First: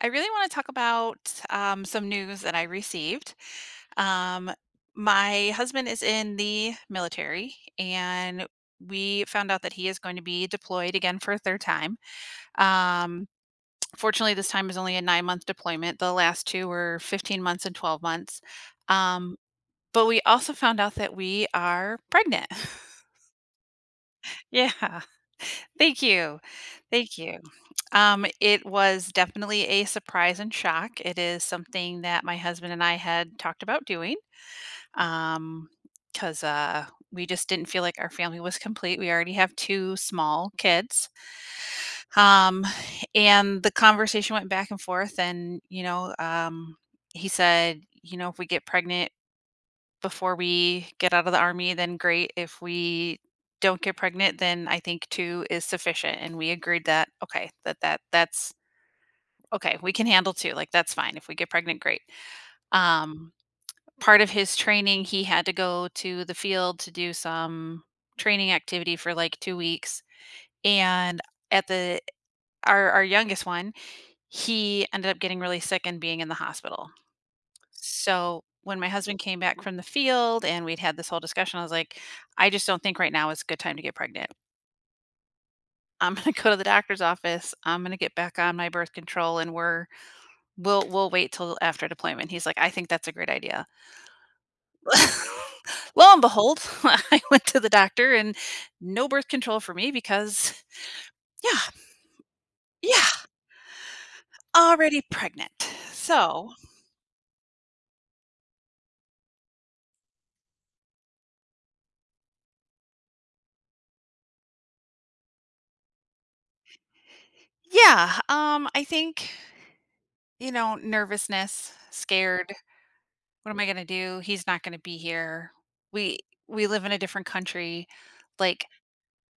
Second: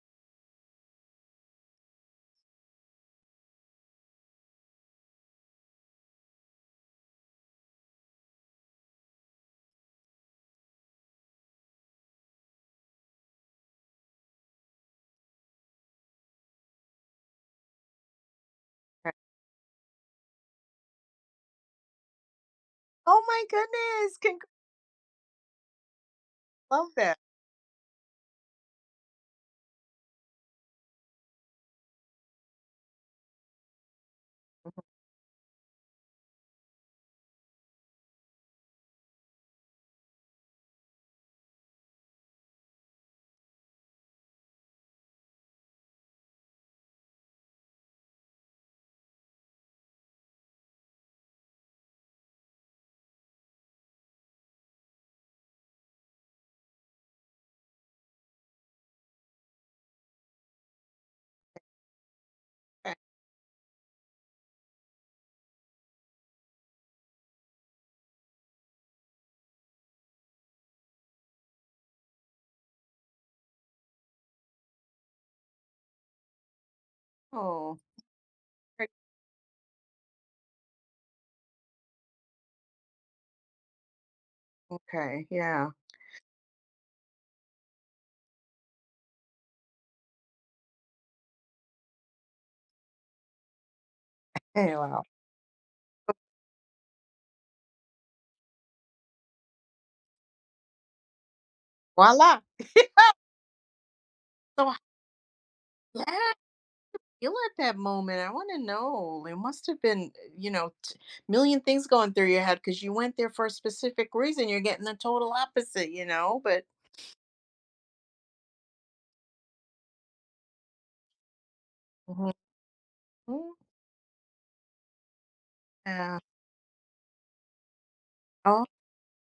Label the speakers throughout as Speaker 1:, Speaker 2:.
Speaker 1: I really want to talk about some news that I received. Um, my husband is in the military, and we found out that he is going to be deployed again for a third time. Um, Fortunately, this time is only a 9 month deployment. The last two were 15 months and 12 months.
Speaker 2: Okay.
Speaker 1: Um, but we also found out that we are pregnant.
Speaker 2: Oh my goodness! Congr
Speaker 1: Yeah. Thank you.
Speaker 2: love that.
Speaker 1: Thank you. It was definitely a surprise and shock. It is something that my husband and I had talked about doing um, because we just didn't feel like our family was complete. We already have two small kids. Um, and the conversation went back and forth. And, you know, he said, you know, if we get pregnant, before we get out of the army, then great. If we don't get pregnant, then I think 2 is sufficient, and we agreed that, okay, that that's okay, we can handle 2, like, that's fine. If we get pregnant, great.
Speaker 2: Okay.
Speaker 1: Um, Part of his training, he had to go to the field to do some training activity for, like, 2 weeks, and at the our youngest one, he ended up getting really sick and being in the hospital.
Speaker 2: Oh,
Speaker 1: So when my husband came back from the field and we'd had this whole discussion, I was like, I just don't think right now is a good time to get pregnant.
Speaker 2: okay, yeah.
Speaker 1: I'm gonna go to the doctor's office. I'm gonna get back on my birth control, and we'll wait till after deployment. He's like, I think that's a great idea.
Speaker 2: Hey, wow.
Speaker 1: Lo and behold, I went to the doctor and no birth control for me because yeah,
Speaker 2: Voila!
Speaker 1: yeah,
Speaker 2: So,
Speaker 1: already pregnant.
Speaker 2: yeah,
Speaker 1: So
Speaker 2: feel at that moment, I wanna know, it must have been, you know, t million things going through your head because you went there for a specific reason, you're getting the total opposite, you know, but
Speaker 1: yeah, I think you know nervousness,
Speaker 2: Mhm.
Speaker 1: scared, what am I going to do? He's not going to be here. We
Speaker 2: Yeah.
Speaker 1: we live in a different country.
Speaker 2: Oh,
Speaker 1: Like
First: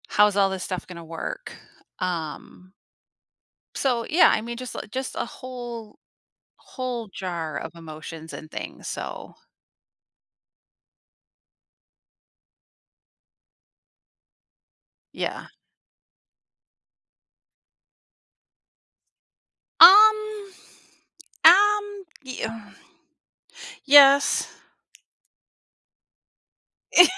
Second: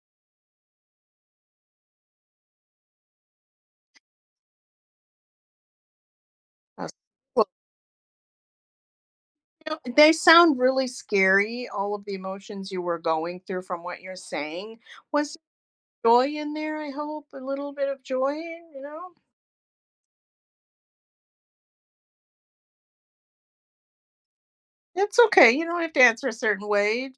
Speaker 1: how's all this stuff going to work? Um so yeah, I mean just a
Speaker 2: that's
Speaker 1: whole
Speaker 2: well,
Speaker 1: jar of emotions and things. So,
Speaker 2: you know, they sound really scary, all of the emotions you were going through from what you're saying. Was
Speaker 1: yeah.
Speaker 2: there joy in there, I hope? A little bit of joy, you know?
Speaker 1: Um um y- uh, yes.
Speaker 2: It's okay. You don't have to answer a certain way.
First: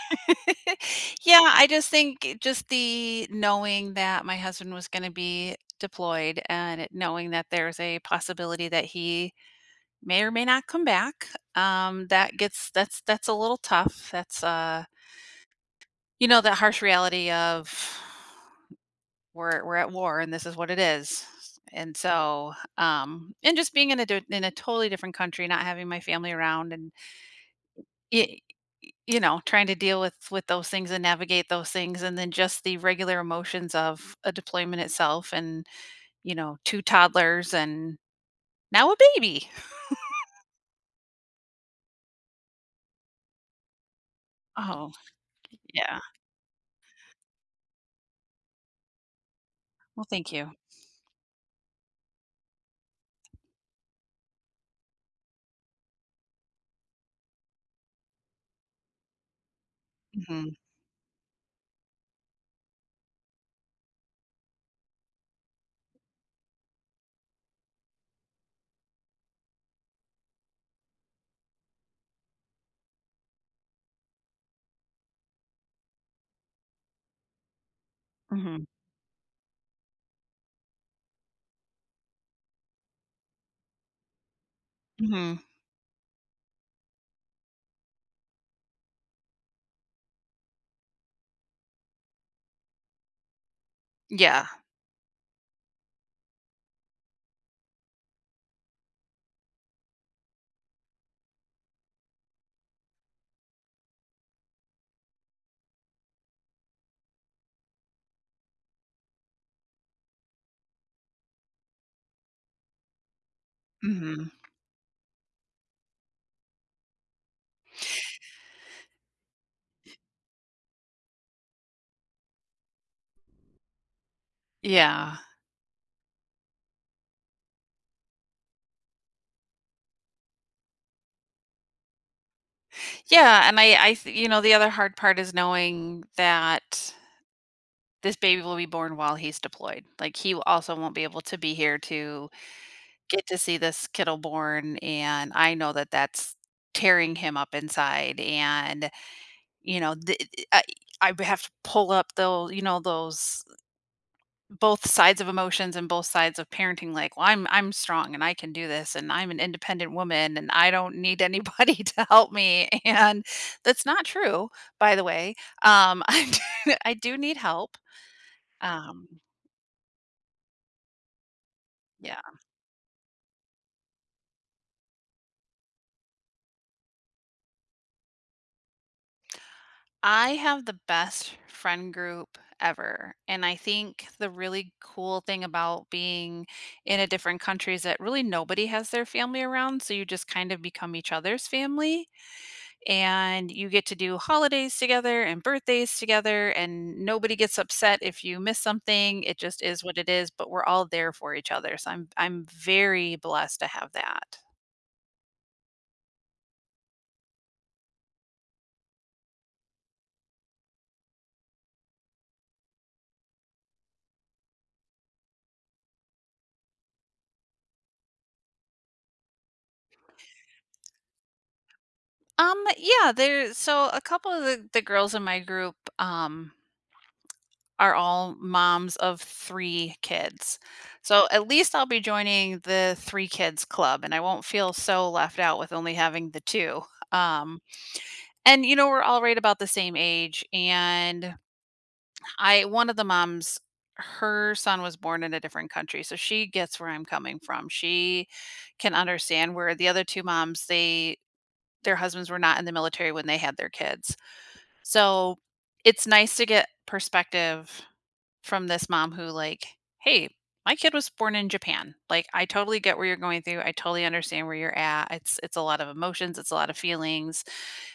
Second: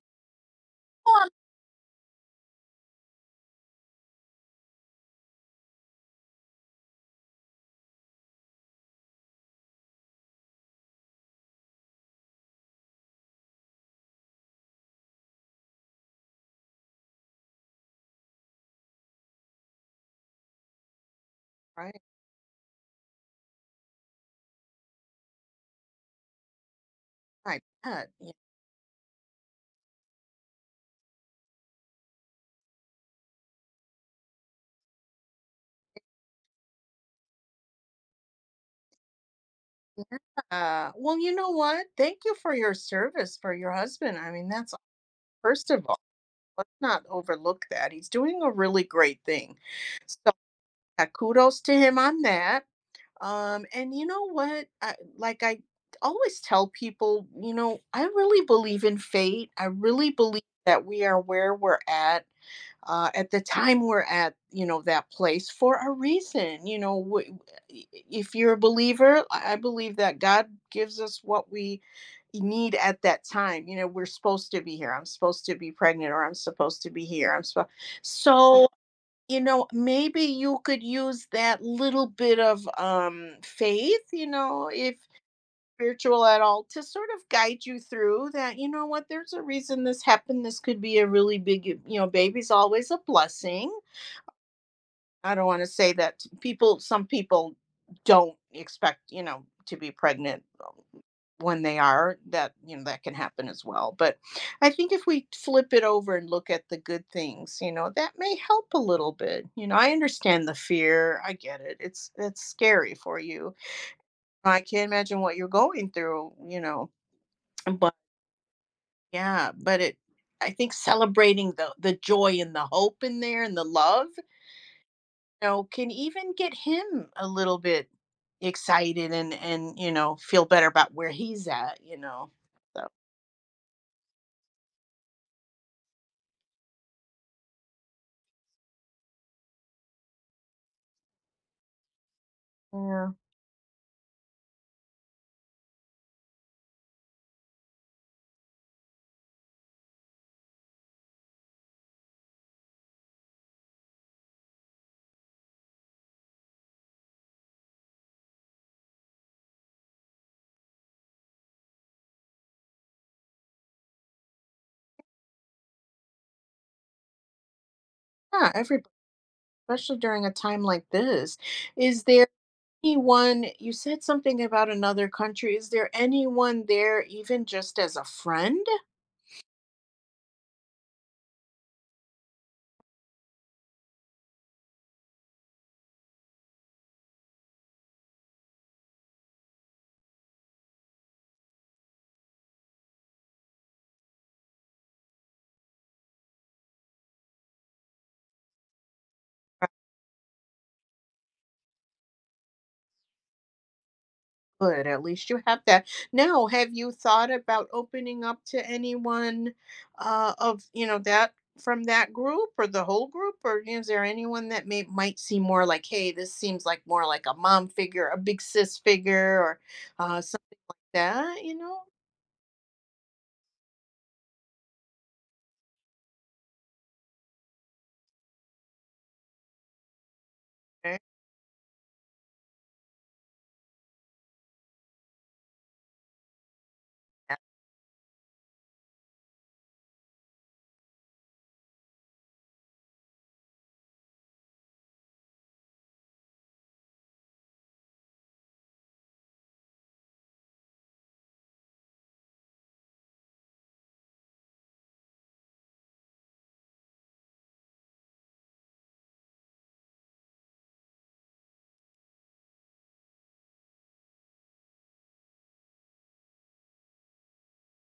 Speaker 2: "Oh, I'm
Speaker 1: Yeah, I just think just the knowing that my husband was going to be deployed and knowing that there's a possibility that he may or may not come back. That's a little tough. That's you know, that harsh reality of we're at war and this is what it is. And
Speaker 2: alright."
Speaker 1: so, and just being in in a totally different country, not having my family around, and
Speaker 2: I bet. Yeah.
Speaker 1: y- you know, trying to deal with those things and navigate those things, and then just the regular emotions of a deployment itself, and you know, two toddlers and now a baby.
Speaker 2: Yeah. Well, you know what? Thank you for your service for your husband. I mean, that's
Speaker 1: Oh,
Speaker 2: first of all,
Speaker 1: yeah.
Speaker 2: let's not overlook that. He's doing a really great thing.
Speaker 1: Well, thank
Speaker 2: So,
Speaker 1: you.
Speaker 2: yeah, kudos to him on that. And you know what? Like I always tell people, I really believe in fate. I really believe
Speaker 1: Hmm.
Speaker 2: that we are where we're at the time we're at. You know, that place for a reason. You know i- if you're a believer, I believe that God gives us what we need at that time. You know, we're supposed to be here, I'm supposed to be pregnant, or I'm supposed to be here, I'm supposed.
Speaker 1: Hmm.
Speaker 2: So you know, maybe you could use that little bit of faith, you know, if
Speaker 1: Hmm.
Speaker 2: spiritual at all, to sort of guide you through that. You know what, there's a reason this happened. This could be a really big, you know, baby's always a blessing.
Speaker 1: Yeah.
Speaker 2: I don't want to say that people, some people don't expect, you know, to be pregnant, when they are that, you know, that can happen as well. But I think if we flip it over and look at the good things, you know, that may help a little bit. You know, I understand the fear. I get it. It's scary for you.
Speaker 1: Mhm.
Speaker 2: I can't imagine what you're going through, you know. Yeah, but it, I think celebrating the joy and the hope in there and the love,
Speaker 1: Yeah.
Speaker 2: you know, can even get him a little bit excited, and you know, feel better about where he's at, you know. So,
Speaker 1: Yeah, and I th you know, the other hard part is knowing that this baby will be born while he's deployed. Like, he also won't be able to be here to
Speaker 2: yeah.
Speaker 1: get to see this kiddo born, and I know that that's tearing him up inside, and, you know, the I I would have to pull up tho you know, those both sides of emotions and both sides of parenting like, "Well, I'm strong and I can do this and I'm an independent woman and I don't need anybody to help me." And that's not true, by the way. Um, I I do need help.
Speaker 2: Yeah, everybody,
Speaker 1: Um,
Speaker 2: especially during a time like this. Is
Speaker 1: yeah.
Speaker 2: there anyone? You said something about another country? Is there anyone there, even just as a friend?
Speaker 1: I have the best friend group ever, and I think the really cool thing about being in a different country is that really nobody has their family around, so you just kind of become each other's family. And you get to do holidays together and birthdays together and nobody gets upset if you miss something. It just is what it is, but we're all there for each other, so I'm very blessed to have that.
Speaker 2: Good, at least you have that. Now, have you thought about opening up to anyone, of you know that, from that group or the whole group, or is there anyone that may might seem more like, hey, this seems like more like a mom figure, a big sis figure, or something like that, you know?
Speaker 1: Yeah, there, so a couple of the girls in my group are all moms of three kids,
Speaker 2: Eh,
Speaker 1: so at least I'll be joining the three kids club and I won't feel so left out with only having the two. um And, you know, we're all right about the same age, and I one of the moms, her son was born in a different country, so she gets where I'm coming from. She can understand where the other 2 moms, they their husbands were not in the military when they had their kids. So, it's nice to get perspective from this mom who like, "Hey, my kid was born in Japan." Like, I totally get where you're going through. I totally understand where you're at. It's a lot of emotions, it's a lot of feelings,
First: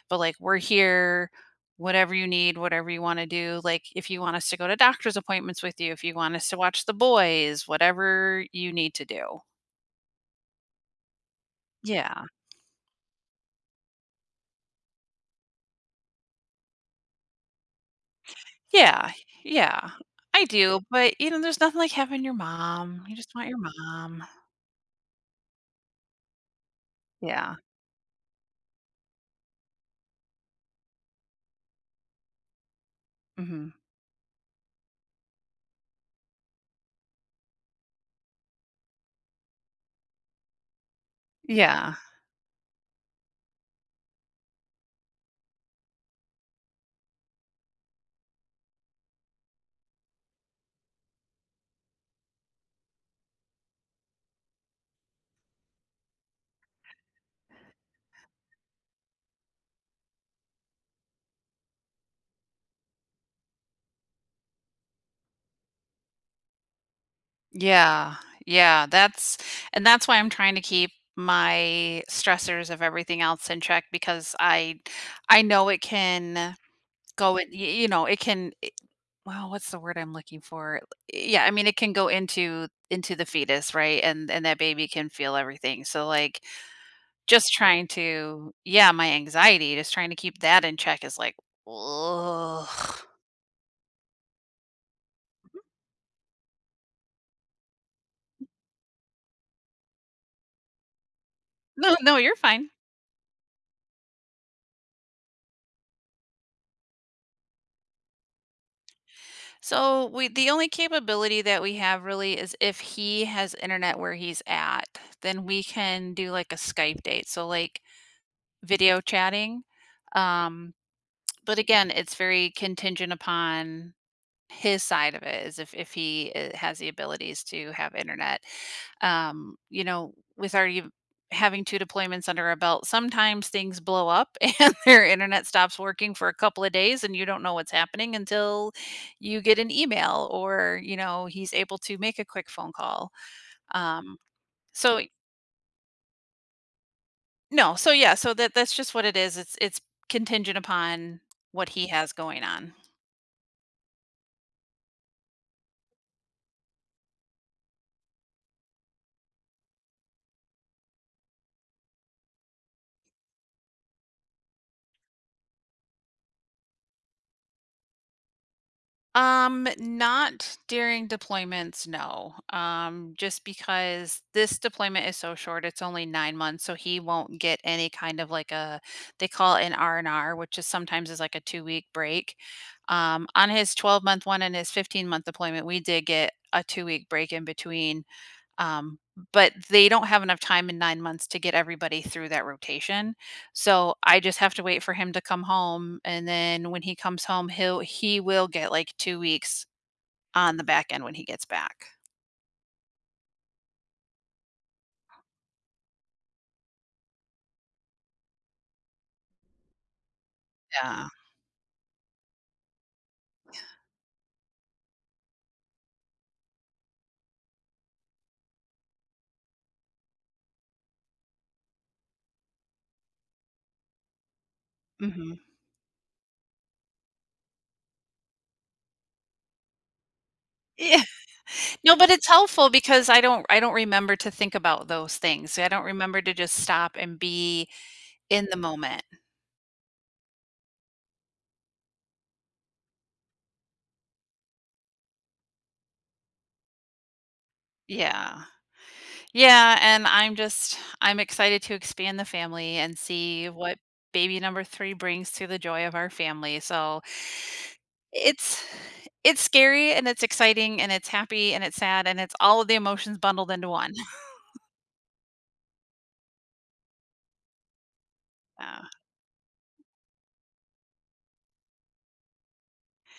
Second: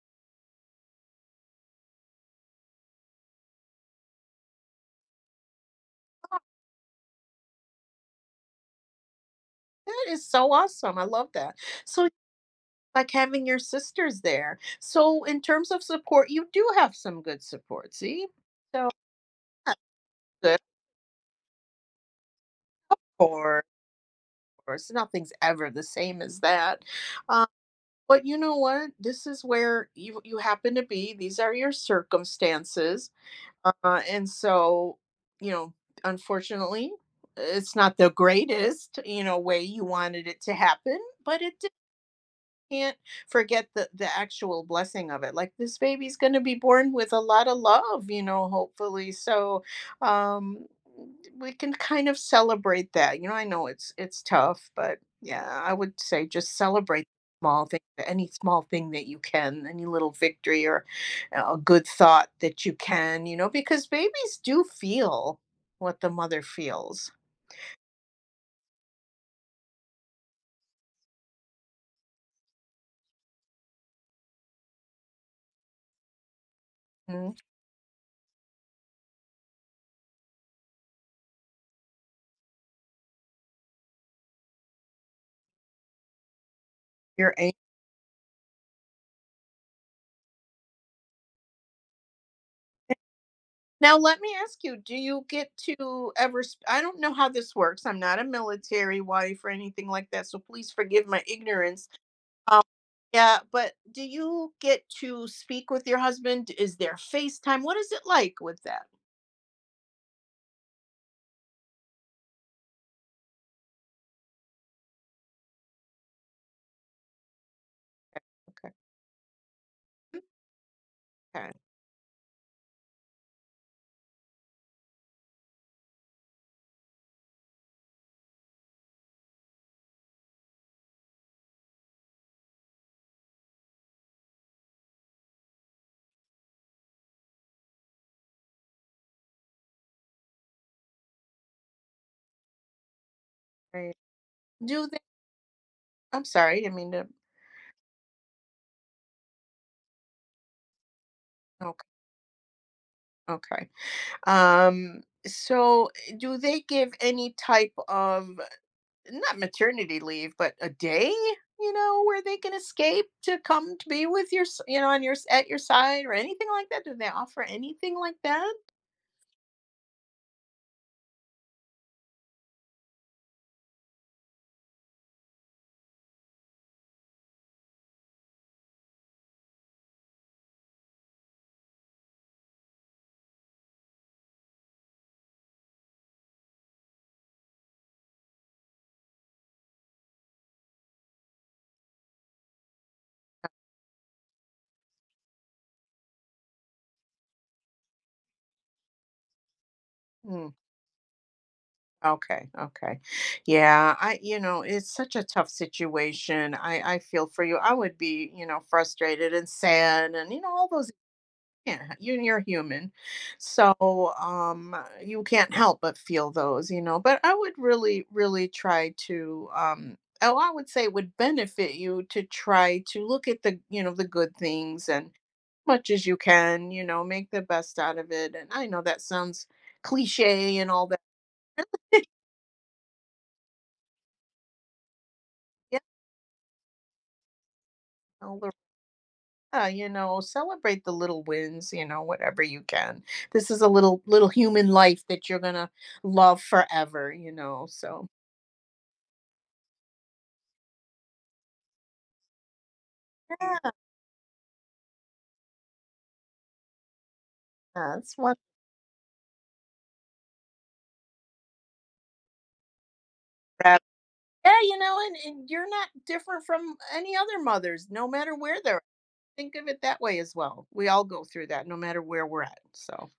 Speaker 1: but like we're here, whatever you need, whatever you want to do. Like if you want us to go to doctor's appointments with you, if you want us to watch the boys, whatever you need to do.
Speaker 2: that is so awesome. I love that. So
Speaker 1: Yeah.
Speaker 2: like having your sisters there. So in terms of support, you do have some good support. See, so
Speaker 1: Yeah.
Speaker 2: that's
Speaker 1: Yeah. I
Speaker 2: good.
Speaker 1: do, but you know, there's nothing like having your mom. You just want your
Speaker 2: Or
Speaker 1: mom.
Speaker 2: course, nothing's ever the same as that. Um,
Speaker 1: Yeah.
Speaker 2: but you know what? This is where you happen to be. These are your circumstances,
Speaker 1: Mhm.
Speaker 2: and so you know, unfortunately, it's not the greatest, you know, way you wanted it to happen, but it did.
Speaker 1: Yeah.
Speaker 2: Can't forget the actual blessing of it. Like this baby's going to be born with a lot of love, you know, hopefully. So, um we can kind of celebrate that. You know, I know it's tough, but yeah, I would say just celebrate small thing, any small thing that you can, any little victory, or a good thought that you can, you know, because babies do feel what the mother feels.
Speaker 1: Yeah. Yeah, that's and that's why I'm trying to keep my stressors of everything else in check because I know it can
Speaker 2: Mhm.
Speaker 1: go in, you know, it can well, what's the word I'm looking for? Yeah, I mean it can go into the fetus, right? And that baby can feel everything. So like
Speaker 2: You're
Speaker 1: just trying to yeah, my anxiety, just trying to keep that in check is like ugh.
Speaker 2: Now, let me ask you, do you get to ever? I don't know how this works. I'm not a military wife or anything like that, so please forgive my ignorance.
Speaker 1: No, no, you're
Speaker 2: Um,
Speaker 1: fine.
Speaker 2: yeah, but do you get to speak with your husband? Is there FaceTime? What is it like with that?
Speaker 1: So we the only capability that we have really is if he has internet where he's at, then we can do like a Skype date. So like
Speaker 2: Okay.
Speaker 1: video chatting. Um,
Speaker 2: Okay.
Speaker 1: but again, it's very contingent upon his side of it is if he has the abilities to have internet, you know, with already having two deployments under our belt, sometimes things blow up and their internet stops working for a couple of days and you don't know what's happening until you get an email or you know he's able to make a quick phone call.
Speaker 2: Right.
Speaker 1: um
Speaker 2: Do they?
Speaker 1: so
Speaker 2: I'm sorry, I didn't mean to.
Speaker 1: no, so yeah, so that's just what it is, it's contingent upon what
Speaker 2: Oh,
Speaker 1: he has going on.
Speaker 2: okay. Okay. So, do they give any type of, not maternity leave, but a day, you know, where they can escape to come to be with your, you know, on your at your side or anything like that? Do they offer anything like that?
Speaker 1: Not during deployments, no. Just because this deployment is so short, it's only 9 months, so he won't get any kind of like a, they call it an R and R, which is sometimes is like a 2 week break. On his 12 month one and his 15 month deployment, we did get a 2 week break in between, um, but they don't have enough time in 9 months to get everybody through that rotation. So I just have to wait for him to come home, and then when he comes home, he will get like 2 weeks
Speaker 2: Mm,
Speaker 1: on the back end when he gets back.
Speaker 2: okay, okay, yeah. I, you know, it's such a tough situation. I feel for you. I would be, you know, frustrated and sad, and you know, all those.
Speaker 1: Yeah.
Speaker 2: Yeah, you you're human. So, um, you can't help but feel those, you know, but I would really, really try to, oh, I would say it would benefit you to try to look at the, you know, the good things, and
Speaker 1: Mhm.
Speaker 2: much as you can, you know, make the best out of it. And I know that sounds cliche and all that.
Speaker 1: Yeah. No, but it's helpful because I don't remember to think about those things. I
Speaker 2: Yeah,
Speaker 1: don't remember to just stop and be
Speaker 2: all
Speaker 1: in
Speaker 2: the
Speaker 1: the moment.
Speaker 2: yeah, you know, celebrate the little wins, you know, whatever you can. This is a little human life that you're gonna love forever, you know, so
Speaker 1: Yeah. Yeah, and I'm excited to expand the family and see
Speaker 2: yeah.
Speaker 1: what baby number 3 brings to the joy of our family. So,
Speaker 2: That's what.
Speaker 1: it's it's scary and it's exciting and it's happy and it's sad and it's all of the emotions bundled into
Speaker 2: That.
Speaker 1: one.
Speaker 2: Yeah, you know, and you're not different from any other mothers, no matter where they're
Speaker 1: Uh,
Speaker 2: at. Think of it that way as well. We all go through that no matter where we're at, so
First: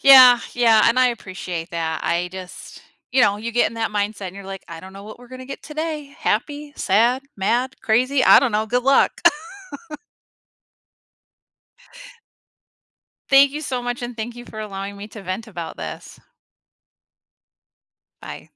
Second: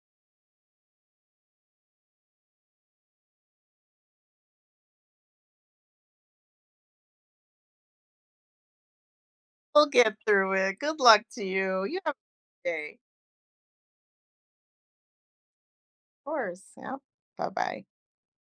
Speaker 1: yeah, yeah, and I appreciate that. I just you know, you get in that mindset and you're like, "I don't know what we're gonna get today. Happy, sad, mad, crazy, I don't know. Good luck."
Speaker 2: we'll get through it. Good luck to you. You have a good day.
Speaker 1: Thank you so much and thank you for allowing me to vent about this.
Speaker 2: Of course. Yeah. Bye-bye.
Speaker 1: Bye.